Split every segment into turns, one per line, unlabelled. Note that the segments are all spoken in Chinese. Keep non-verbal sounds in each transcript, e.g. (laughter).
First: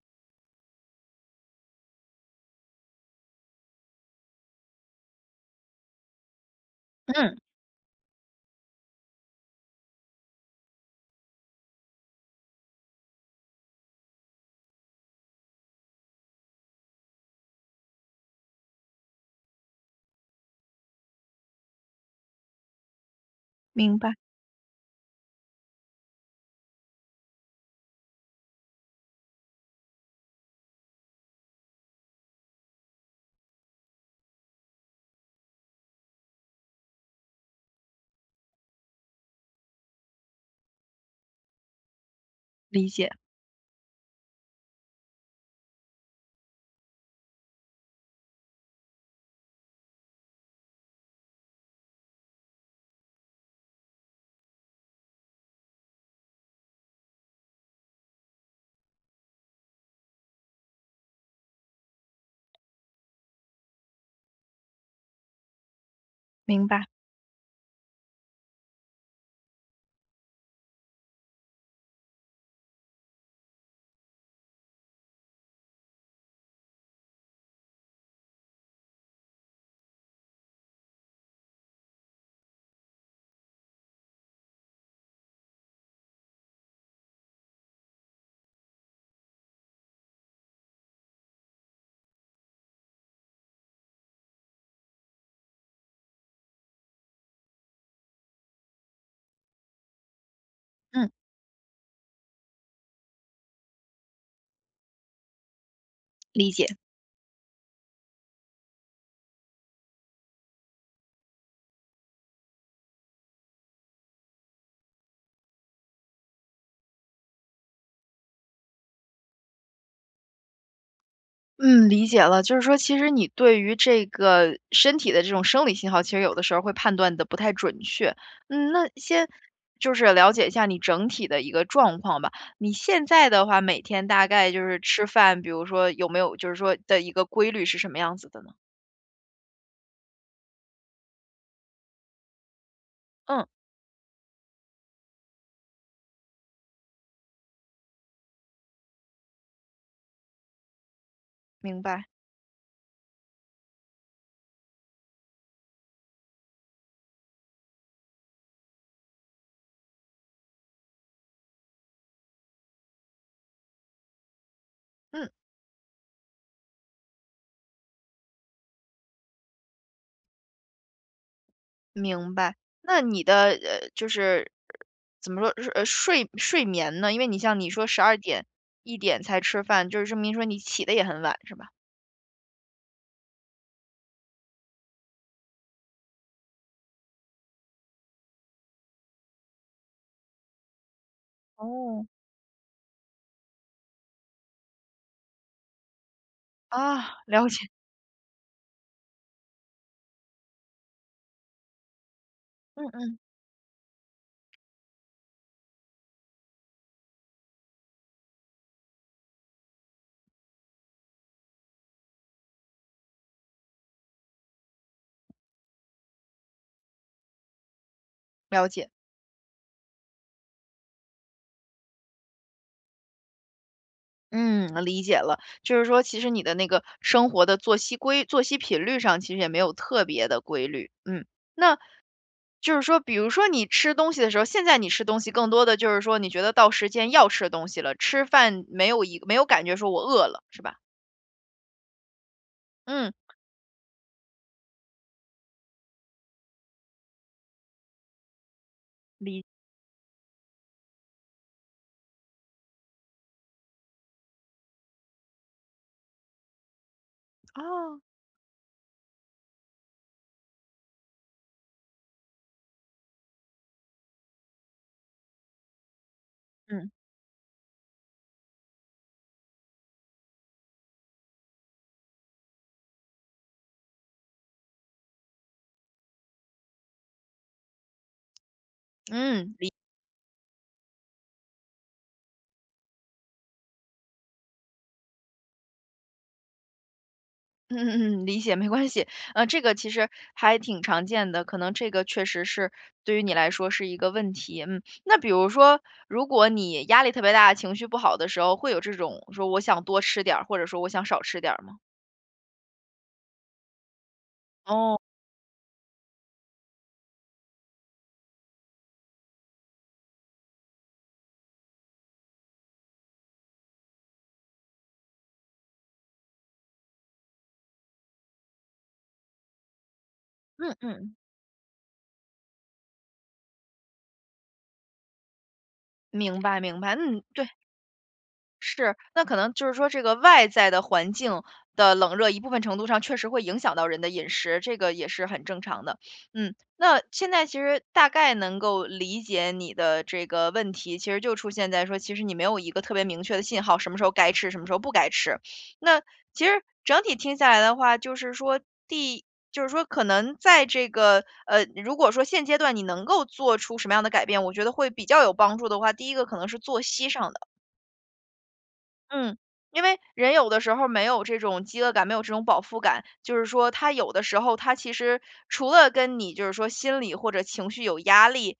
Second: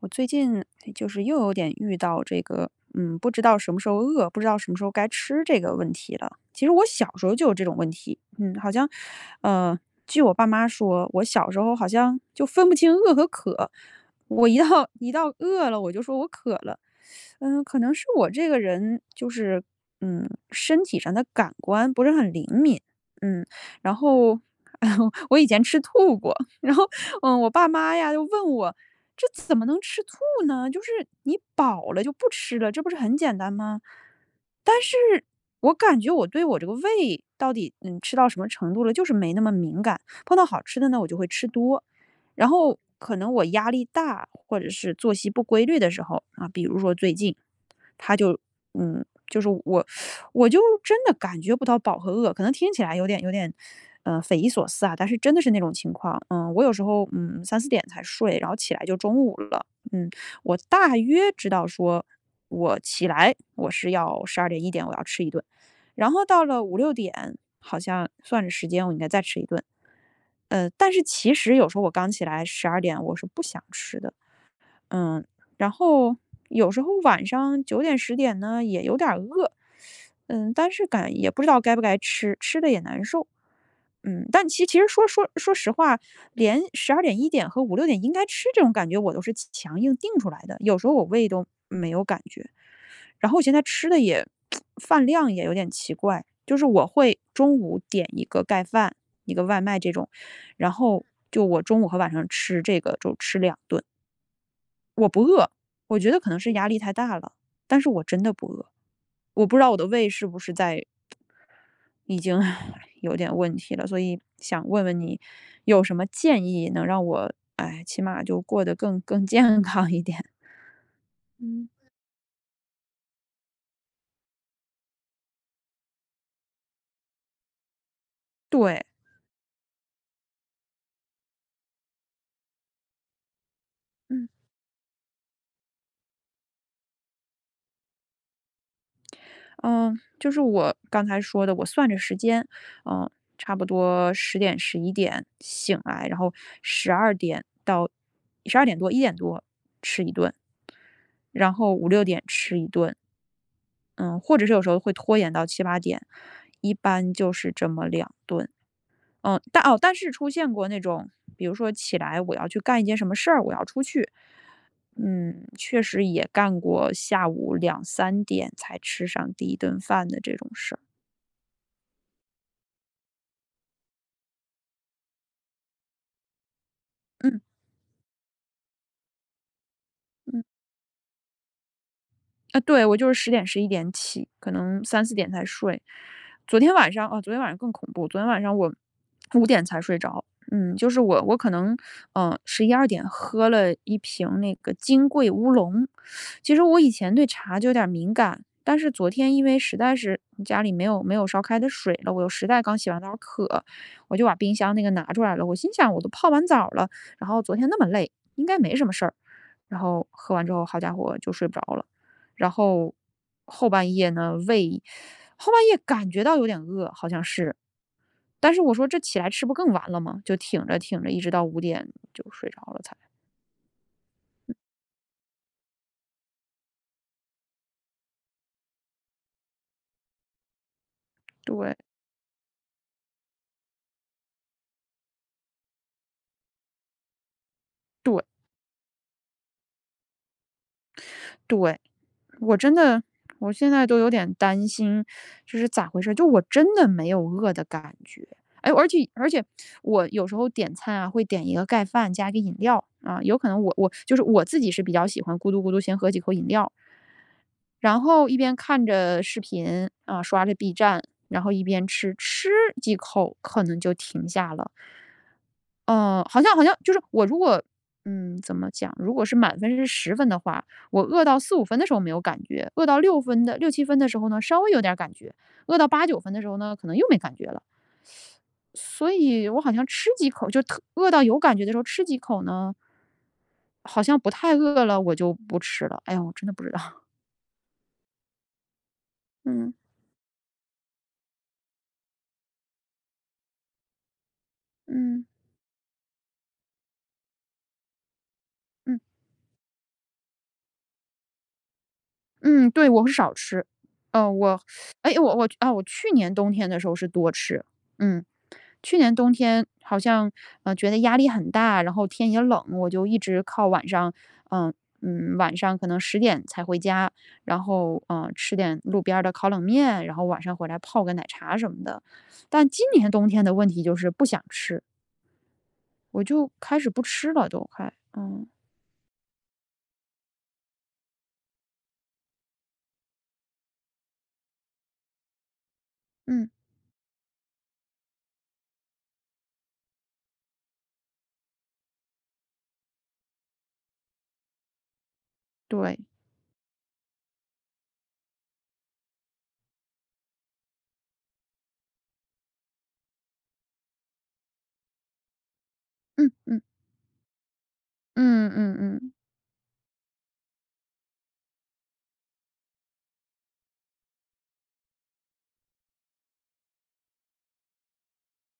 我最近哎就是又有点遇到这个，不知道什么时候饿，不知道什么时候该吃这个问题了。其实我小时候
嗯，
就有这种问题，好像，呃，据我爸妈说，我小时候好像就分不清饿和渴。我一到饿了，我就说我渴了。可能是我这个人就是，身体上的感官不是很灵敏，嗯，然
明白，
后 (laughs) 我以前吃吐过，然后我爸妈呀就问我："这怎么能吃醋呢？就是你饱了就不吃了，这不是很简单吗？"但是我感觉我对我这个胃到底吃到什么程度了，就是没那么敏感。碰到好吃的呢，我就会吃多。然后
理解，
可能我压力大，或者是作息不规律的时候啊，比如说最近，他就就是我就真的感觉不到饱和饿，可能听起来有点，匪夷所思啊，但是真的是那种情况。嗯，我有时候，三四点才睡，然后起来就中午了。嗯，我大约知道说，我起来我是要12点、1点我要吃一顿，然后到了
明
五
白，
六点，好像算着时间我应该再吃一顿。但是其实有时候我刚起来十二点我是不想吃的。嗯，然后有时候晚上九点十点呢，也有点儿饿，但是感也不知道该不该吃，吃的也难受。但其实说实话，连十二点一点和五六点应该吃这种感觉，我都是强硬定出来的，有时候我胃都没有感觉。然后我现在吃的也 (tsk) 饭量也有点奇怪，就是我会中午点一个盖饭，一个外卖这种，然后
嗯，
就我中午和晚上吃这个，就吃两顿。我不饿，我觉得可能
理
是
解，
压力太大了，但是我真的不饿。我不知道我的胃是不是在已经 (laughs) (sighs) 有点问题了，所以想问问你，有什么建议能让我，哎，起码就过得更健康一点？嗯
嗯，理解了。就是说，其实你对于这个身体的这种生理信号，其实有的时候会判断的不太准确。嗯，
对，
那先就是了解一下你整体的一个状况吧。你现在的话，每天大
嗯
概就是吃饭，比如说有没有就是说的一个规律是什么样子的呢？
嗯，就是我刚才说的，我算着时间，嗯，
嗯，
差不多十点十一点醒来，然后十二点到十二点多一点多吃一顿，然后
明
五
白。
六点吃一顿，嗯，或者是有时候会拖延到七八点，一般就是这么两顿。但是出现过那种，比如说起来我要去干一件什么事儿，我要出去，
嗯。
确实也干过下午两三点才吃上第一顿饭的这种事儿，
明白。那你的就是怎么说，睡眠呢？因为你
嗯
像你说12点、1点才吃饭，就是说明
嗯。
说你起的也很晚，是吧？
啊，对，我就是十点十一点起，可能三四点才睡。昨天晚上啊，昨天晚上更恐怖，昨天晚上我五点才睡着。就是我可能，
哦。
十一二点喝了一瓶那个金桂乌龙。其实我以前
啊，
对
了解，
茶就有点儿敏感，但是昨天因为实在是家里没有烧开的水了，我又实在刚
嗯
洗完澡
嗯。
渴，我就把冰箱那个拿出来了。我心想我都泡完澡了，然后昨天那么累，应该没什么事儿。然后喝完之后，好家伙，就睡不着了。然后后半夜呢，胃后半夜感觉到有点饿，好像是。但是
了
我
解，
说这起来吃不更完了吗？就挺着挺着，一直到五点就睡着了才。
嗯，理解了。就是说其实你的那个生活的作息频率上其实也没有特别的规律，嗯。
对
那就是说比如说你吃东西的时候，现在你吃东西更多的就是说你觉得到时间要吃东西了，
对
吃饭没有感觉说我饿了，是吧？
对，我真的
嗯。
我现在都有点担心，这是咋回事？就我真的没有饿的感觉。哎，而且我有时候点餐啊，会点一个盖饭加一个饮料，啊，有可能我就是我自己是比较喜欢咕嘟咕嘟先喝几口饮料，
哦，
然后一边看着视频，啊，刷着 B 站，然后一边吃，几口可能就停下了。嗯，好像
嗯
就是我如果怎么讲？如果是满分是十分的话，我饿到四五分的时候没有感觉，饿到六七分的时候呢，稍微有点感觉，饿到八九分的时候呢，可能又没感觉了。所以
嗯，
我好像吃几口就特饿到有感觉的时候吃几口呢，好像不太饿了，我就不吃了。哎呀，我真的不知道，
嗯嗯 (laughs) 嗯，理解，没关系。
(laughs)
这
嗯，
个其实还挺常见的，可能这个确实是对于你来说是一个问题。嗯，那
嗯，
比如说，如果你压力特别大、情绪不好的时候，会有这
嗯。
种说我想多吃点儿，或者说我想少吃点儿吗？
嗯，对，我是少吃。呃，我
哦，
哎，我我啊，我去年冬天的时候是多吃。嗯，去年冬天好像，觉得压力很大，然后天也冷，我就一直靠晚上，嗯、晚上可能十点才回家，然后吃点路边儿的烤冷面，然后晚上回
嗯
来泡个
嗯，
奶茶什么的。但今年冬天的问题就是不想吃，我
明
就
白
开
明
始
白，
不
嗯，
吃
对。
了，都快。嗯
是，那可能就是说这个外在的环境的冷热，一部分程度上确实会影响到人的饮食，这个也是很正常的。
嗯，
嗯，那现在其实大概能够理解你的这个问题，其实就出现在说，其实你没有一个特别明确的信号，什么时候该吃，什么时候不该吃。
对，
那其实整体听下来的话，就是说。第。就是说，可能在这个如果说现阶段你能够做出什么样的改变，我觉得会比较有帮助的话，第一个
嗯
可能是
嗯
作息上的。
嗯嗯嗯嗯
嗯，因为人有的时候没有这种饥饿感，没有这种饱腹感，就是说他有的时候他其实除了跟你就是说心理或者情绪有压力，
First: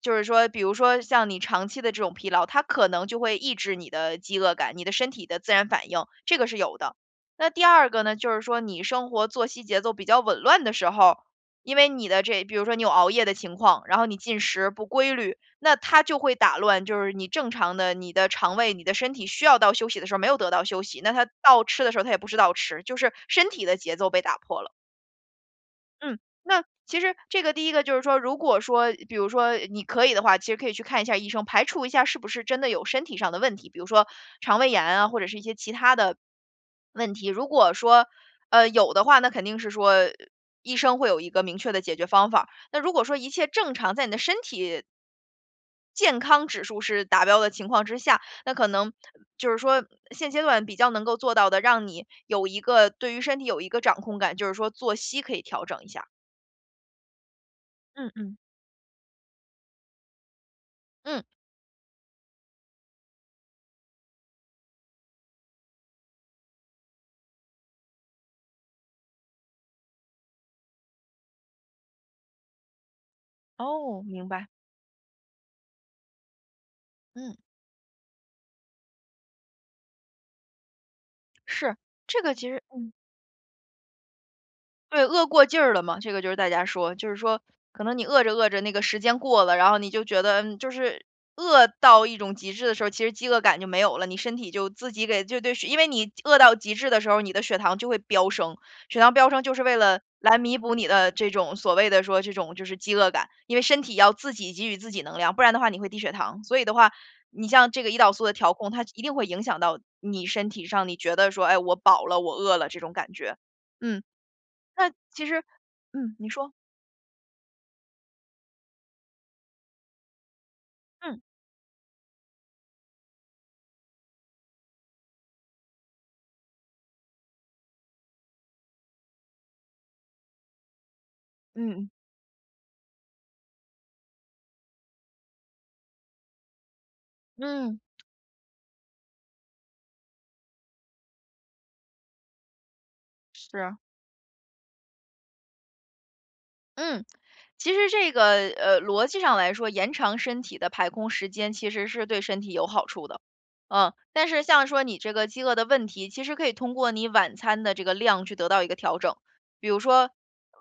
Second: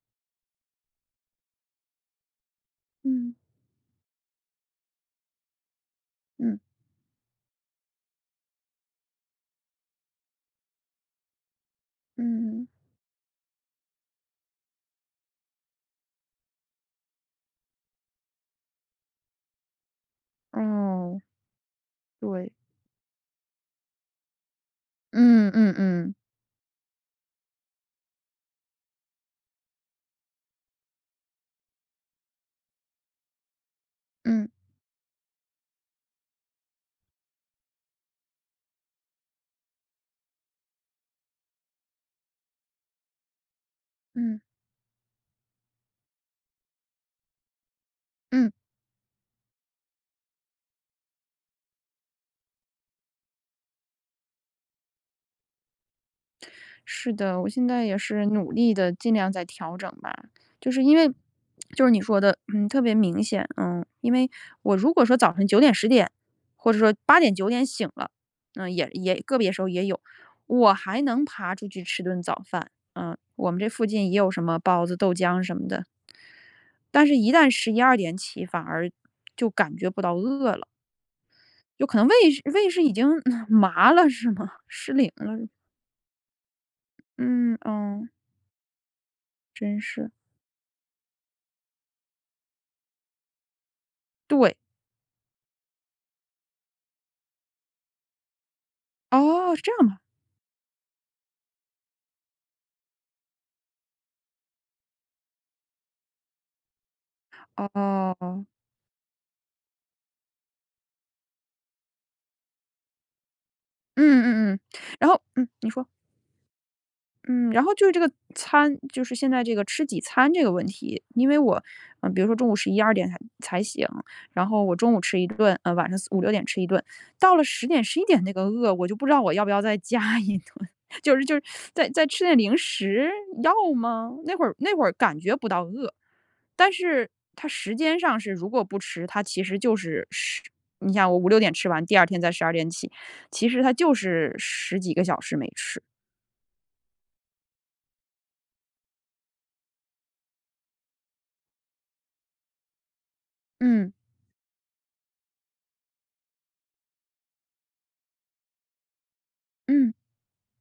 就是说比如说像你长期的这种疲劳，它可能就
嗯
会抑制你的饥饿感，你的身体的自然反应，这个是
嗯。
有的。那第二个呢，就是说你生活作息节奏比较紊乱的时候，因为你的这，比如
嗯
说你有熬夜的情况，然后你进食不规律，那它就会打乱，就是你正常的你的肠胃、你的身体需要到休息的时候没有得到休息，那
哦，
它到吃的时候它也不知道
对，
吃，就是身体的节奏被打破了。
嗯嗯嗯
嗯，那其实这个第一个就是说，如果说比如说你可以的话，其实可以去看一下医生，排除一下是不是真的有身体上的问题，比如说
嗯
肠胃炎啊，或者是一些其他的问题。如果说有的话，那肯定是说医生会有一个明确的解决方法。那如果说一切正常，在你的身
嗯
体健康指数是达标的情况之下，
嗯，
那可能就是说现阶段比较能够做到的，让你有一个对于身体有一个掌控感，就是说作息可以调整一下。
是的，我现在也
嗯
是
嗯，
努力的，尽量在调整吧。就是因为
嗯。
就是你说的，特别明显，因为我如果说早晨九点十点，或者说八点九点醒了，也个别时候也有，我还能爬出去吃顿早饭，我们这附
哦，
近也
明
有什
白，
么包子、豆浆什么的，但是一
嗯。
旦十一二点起，反而就感觉不到饿了。
是，
有可能
这
胃
个
是
其实
胃是
。
已经(laughs) 麻了是吗？失
对，
灵
饿
了
过
是，
劲儿了嘛，这个就是大家说，就是说
嗯
可能你
嗯，
饿着饿着那个时间过了，然后
真
你就
是。
觉得，就是饿到一种极致的时候，其实饥饿感就没有了，你身体
对，
就自己给就对血因为你饿到极致的时候，你的血糖就会飙升，血糖飙升就
哦，
是
是这
为
样吗？
了来弥补你的这种所谓的说这种就是饥饿感，因为身体要自己给予自己能量，不然的话你会低血糖，所以的话。你像这个胰岛素的
哦，
调控，它一定会影响到你身体上，你觉得说，哎，我饱了，我饿了这种感觉，嗯，
嗯嗯嗯，
那
然后
其实
你说。
你说，
嗯，然后就是这个餐，就是现在这个吃几餐这个问题，
嗯，
因为我，比如说中午十一二点才醒，然后我中午吃一顿，晚上四五六点吃一顿，到了十点十一点那个饿，我就不知道我要不要再加一顿，(laughs) 就是在
嗯
在吃点零食，要吗？那会儿感觉不到饿，但是它时
嗯，
间上是如果不吃，它其实就是十，你想我五六点吃完，第二天再十二点起，其实它
是，
就是十几个小时没吃，
嗯。其实这个逻辑上来说，延长身体的排空时间其实是对身体有好处的，嗯，
嗯，
但是像说你这个饥饿的问题，其实可以通过你晚餐的这个量去得到一个调整。比如
嗯。
说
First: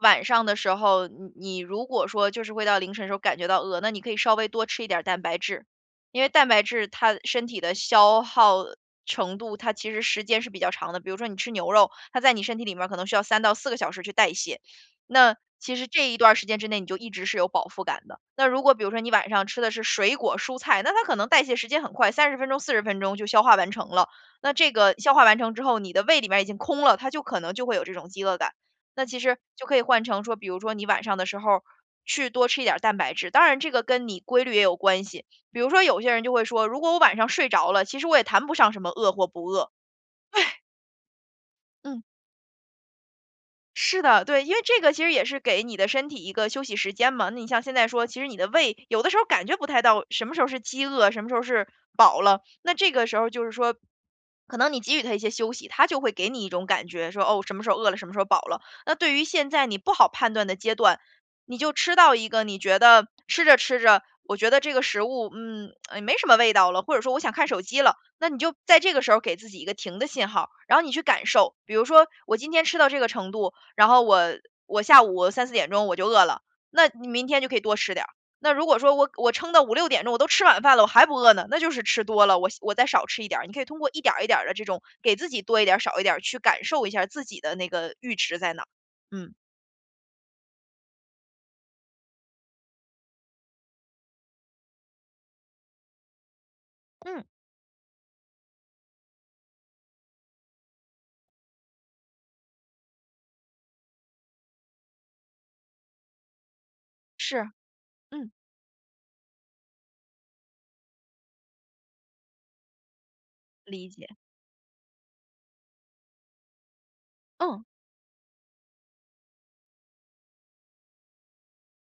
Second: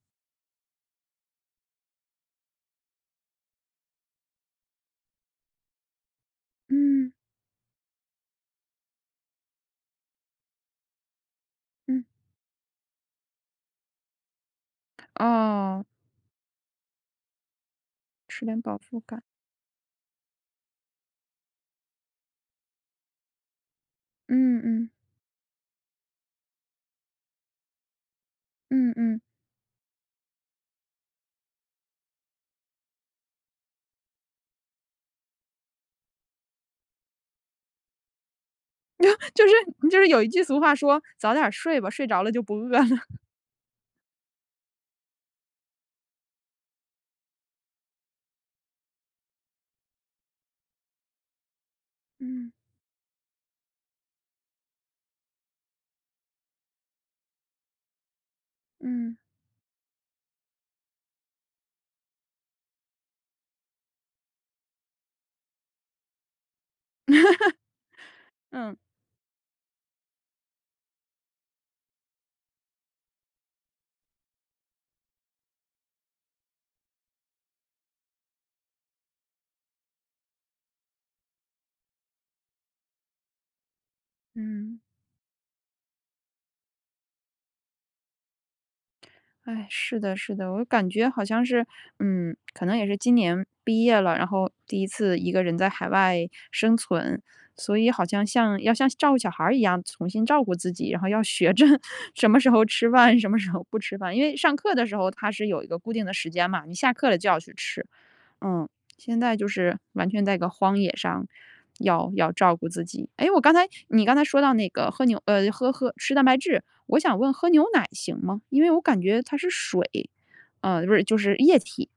晚上的时候，你如果说就是会到凌晨的时候感觉到饿，那你可以稍微多吃一点儿蛋白质，因为蛋白质
嗯，
它身体的消耗程度，它其实时间是比较长的。比如说你吃牛肉，
嗯，
它在你身体里面可能需要3到4个小时去代谢。那其
哦，
实这一段儿时间之内，你就一直是有饱腹感的。
吃
那
点
如果
饱
比如
腹
说你
感。
晚上吃的是水果、蔬菜，那它可能代谢时间很快，30分钟、40分钟就消化完成了。那
嗯
这
嗯，
个消化完成之后，你的胃里面已经空了，它就可能就会有这种饥饿感。
嗯
那其
嗯，
实就可以换成说，比如说你晚上的时候去多吃一点儿蛋白质，当然这个跟你规律也有关系。比如说有些人就会说，如果我晚上睡着了，其实我也谈不上什么饿或不
就是
饿。
就是有一句俗话说："早点睡吧，
嗯，
睡着了就不饿了。(laughs)”
是的，对，因为这个其实也是给你的身体一个休息时间嘛。那你像现在说，其实你的胃有的时候感觉不太到什么时候是饥饿，什么时候是饱了，
嗯，
那这个时候就是说，可能你给予它一些休息，它就会给你一种感觉说，哦，什么时候饿了，什么时候饱了。那对
嗯，
于现在你不好判断的阶段，你就吃到一个你觉得吃着吃着，我觉得这个食物，哎没什么味道了，或者说我想看手机了，那你就
嗯。
在这个时候给自己一个停的信号，然后你去感受。比如说，我今天吃到这个程度，然后我下午3、4点钟我就饿了，那你明天就可以多吃点儿。那如果说我撑到5、6点钟，我都吃晚饭了，我还不饿呢，那就是吃多了，我再少吃一点儿。你可以通过一点儿一点儿的这
嗯。
种给自己多一点儿少一点儿，去感受一下自己的那个阈值在哪儿。嗯，
哎，是的，是的，我感觉好像是，可能也是今年毕业了，然后第一次一个人在海外生存，
嗯。
所以好像像要像照顾小孩儿一样重新照顾自己，然后要学着 (laughs) 什么时候吃饭，什么时候不吃饭，因为上课的时候它是有一个固定的时间嘛，你下课了就要
是，
去吃，
嗯，
嗯，现在就是完全在一个荒野上，要照顾自己。哎，我刚才
理
你
解，
刚才说到那个喝牛，呃，喝喝吃蛋白质，我想问喝
嗯，
牛奶行吗？因为我感觉它是水，不是，就是液体，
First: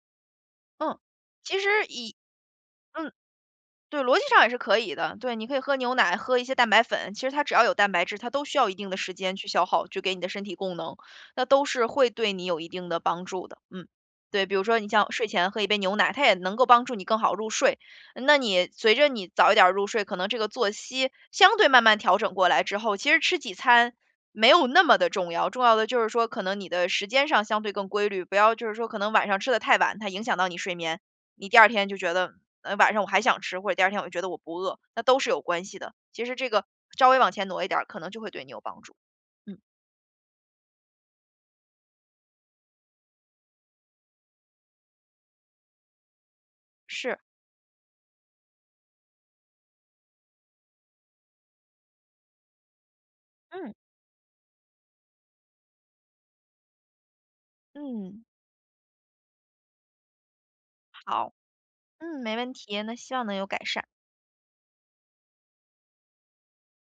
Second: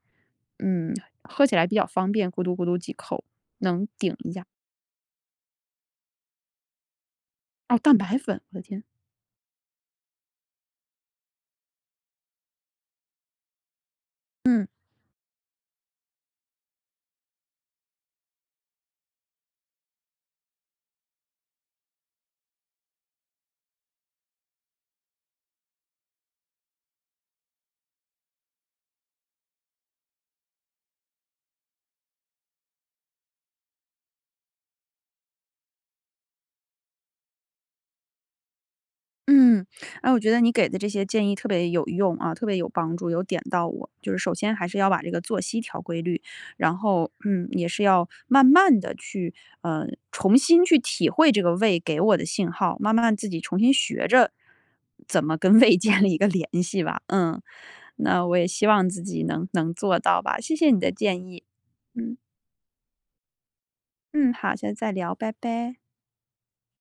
嗯，
嗯，
喝起
其
来
实
比较方便，咕嘟咕嘟几
嗯。
口能
对，
顶
逻辑
一
上
下。
也是可以的。对，你可以喝牛奶，喝一些蛋白粉，其实它只要有
哦，
蛋
蛋
白质，
白
它
粉，
都
我
需
的
要一
天！
定的时间去消耗，去给你的身体供能，那都是会对你有一定的帮助的。嗯，对，比如说你像睡前喝一杯牛奶，它也能够帮助你更好入睡。那你随着你早一点儿入睡，可能这个作息相对慢慢调整过来之后，其实吃几餐，没有那么的重要，重要的就是说，可能你的时间上相对更规律，不要就是说，可能晚上吃的太晚，它影响到你睡眠。你第二天就觉得，晚上我还想吃，或者第二天我就觉得我不饿，那都是有关系的。其实这个稍微往前挪一点儿，可能就会对你有帮助。嗯，
嗯，哎，我觉得你给的这些建议特别有用啊，特别有帮助，有点到我。就是首先还是要把这个作息调规律，然后
是，
也是要慢慢的去呃重新去体会这个胃给我的信号，慢慢自己重
嗯
新学着怎么跟胃 (laughs) 建立一个联系吧。嗯，
嗯，
那我也希望自己能做到吧。谢谢你的建
好，
议。嗯
嗯，没问题，那希望能有改善。
嗯，好，下次再聊，拜拜。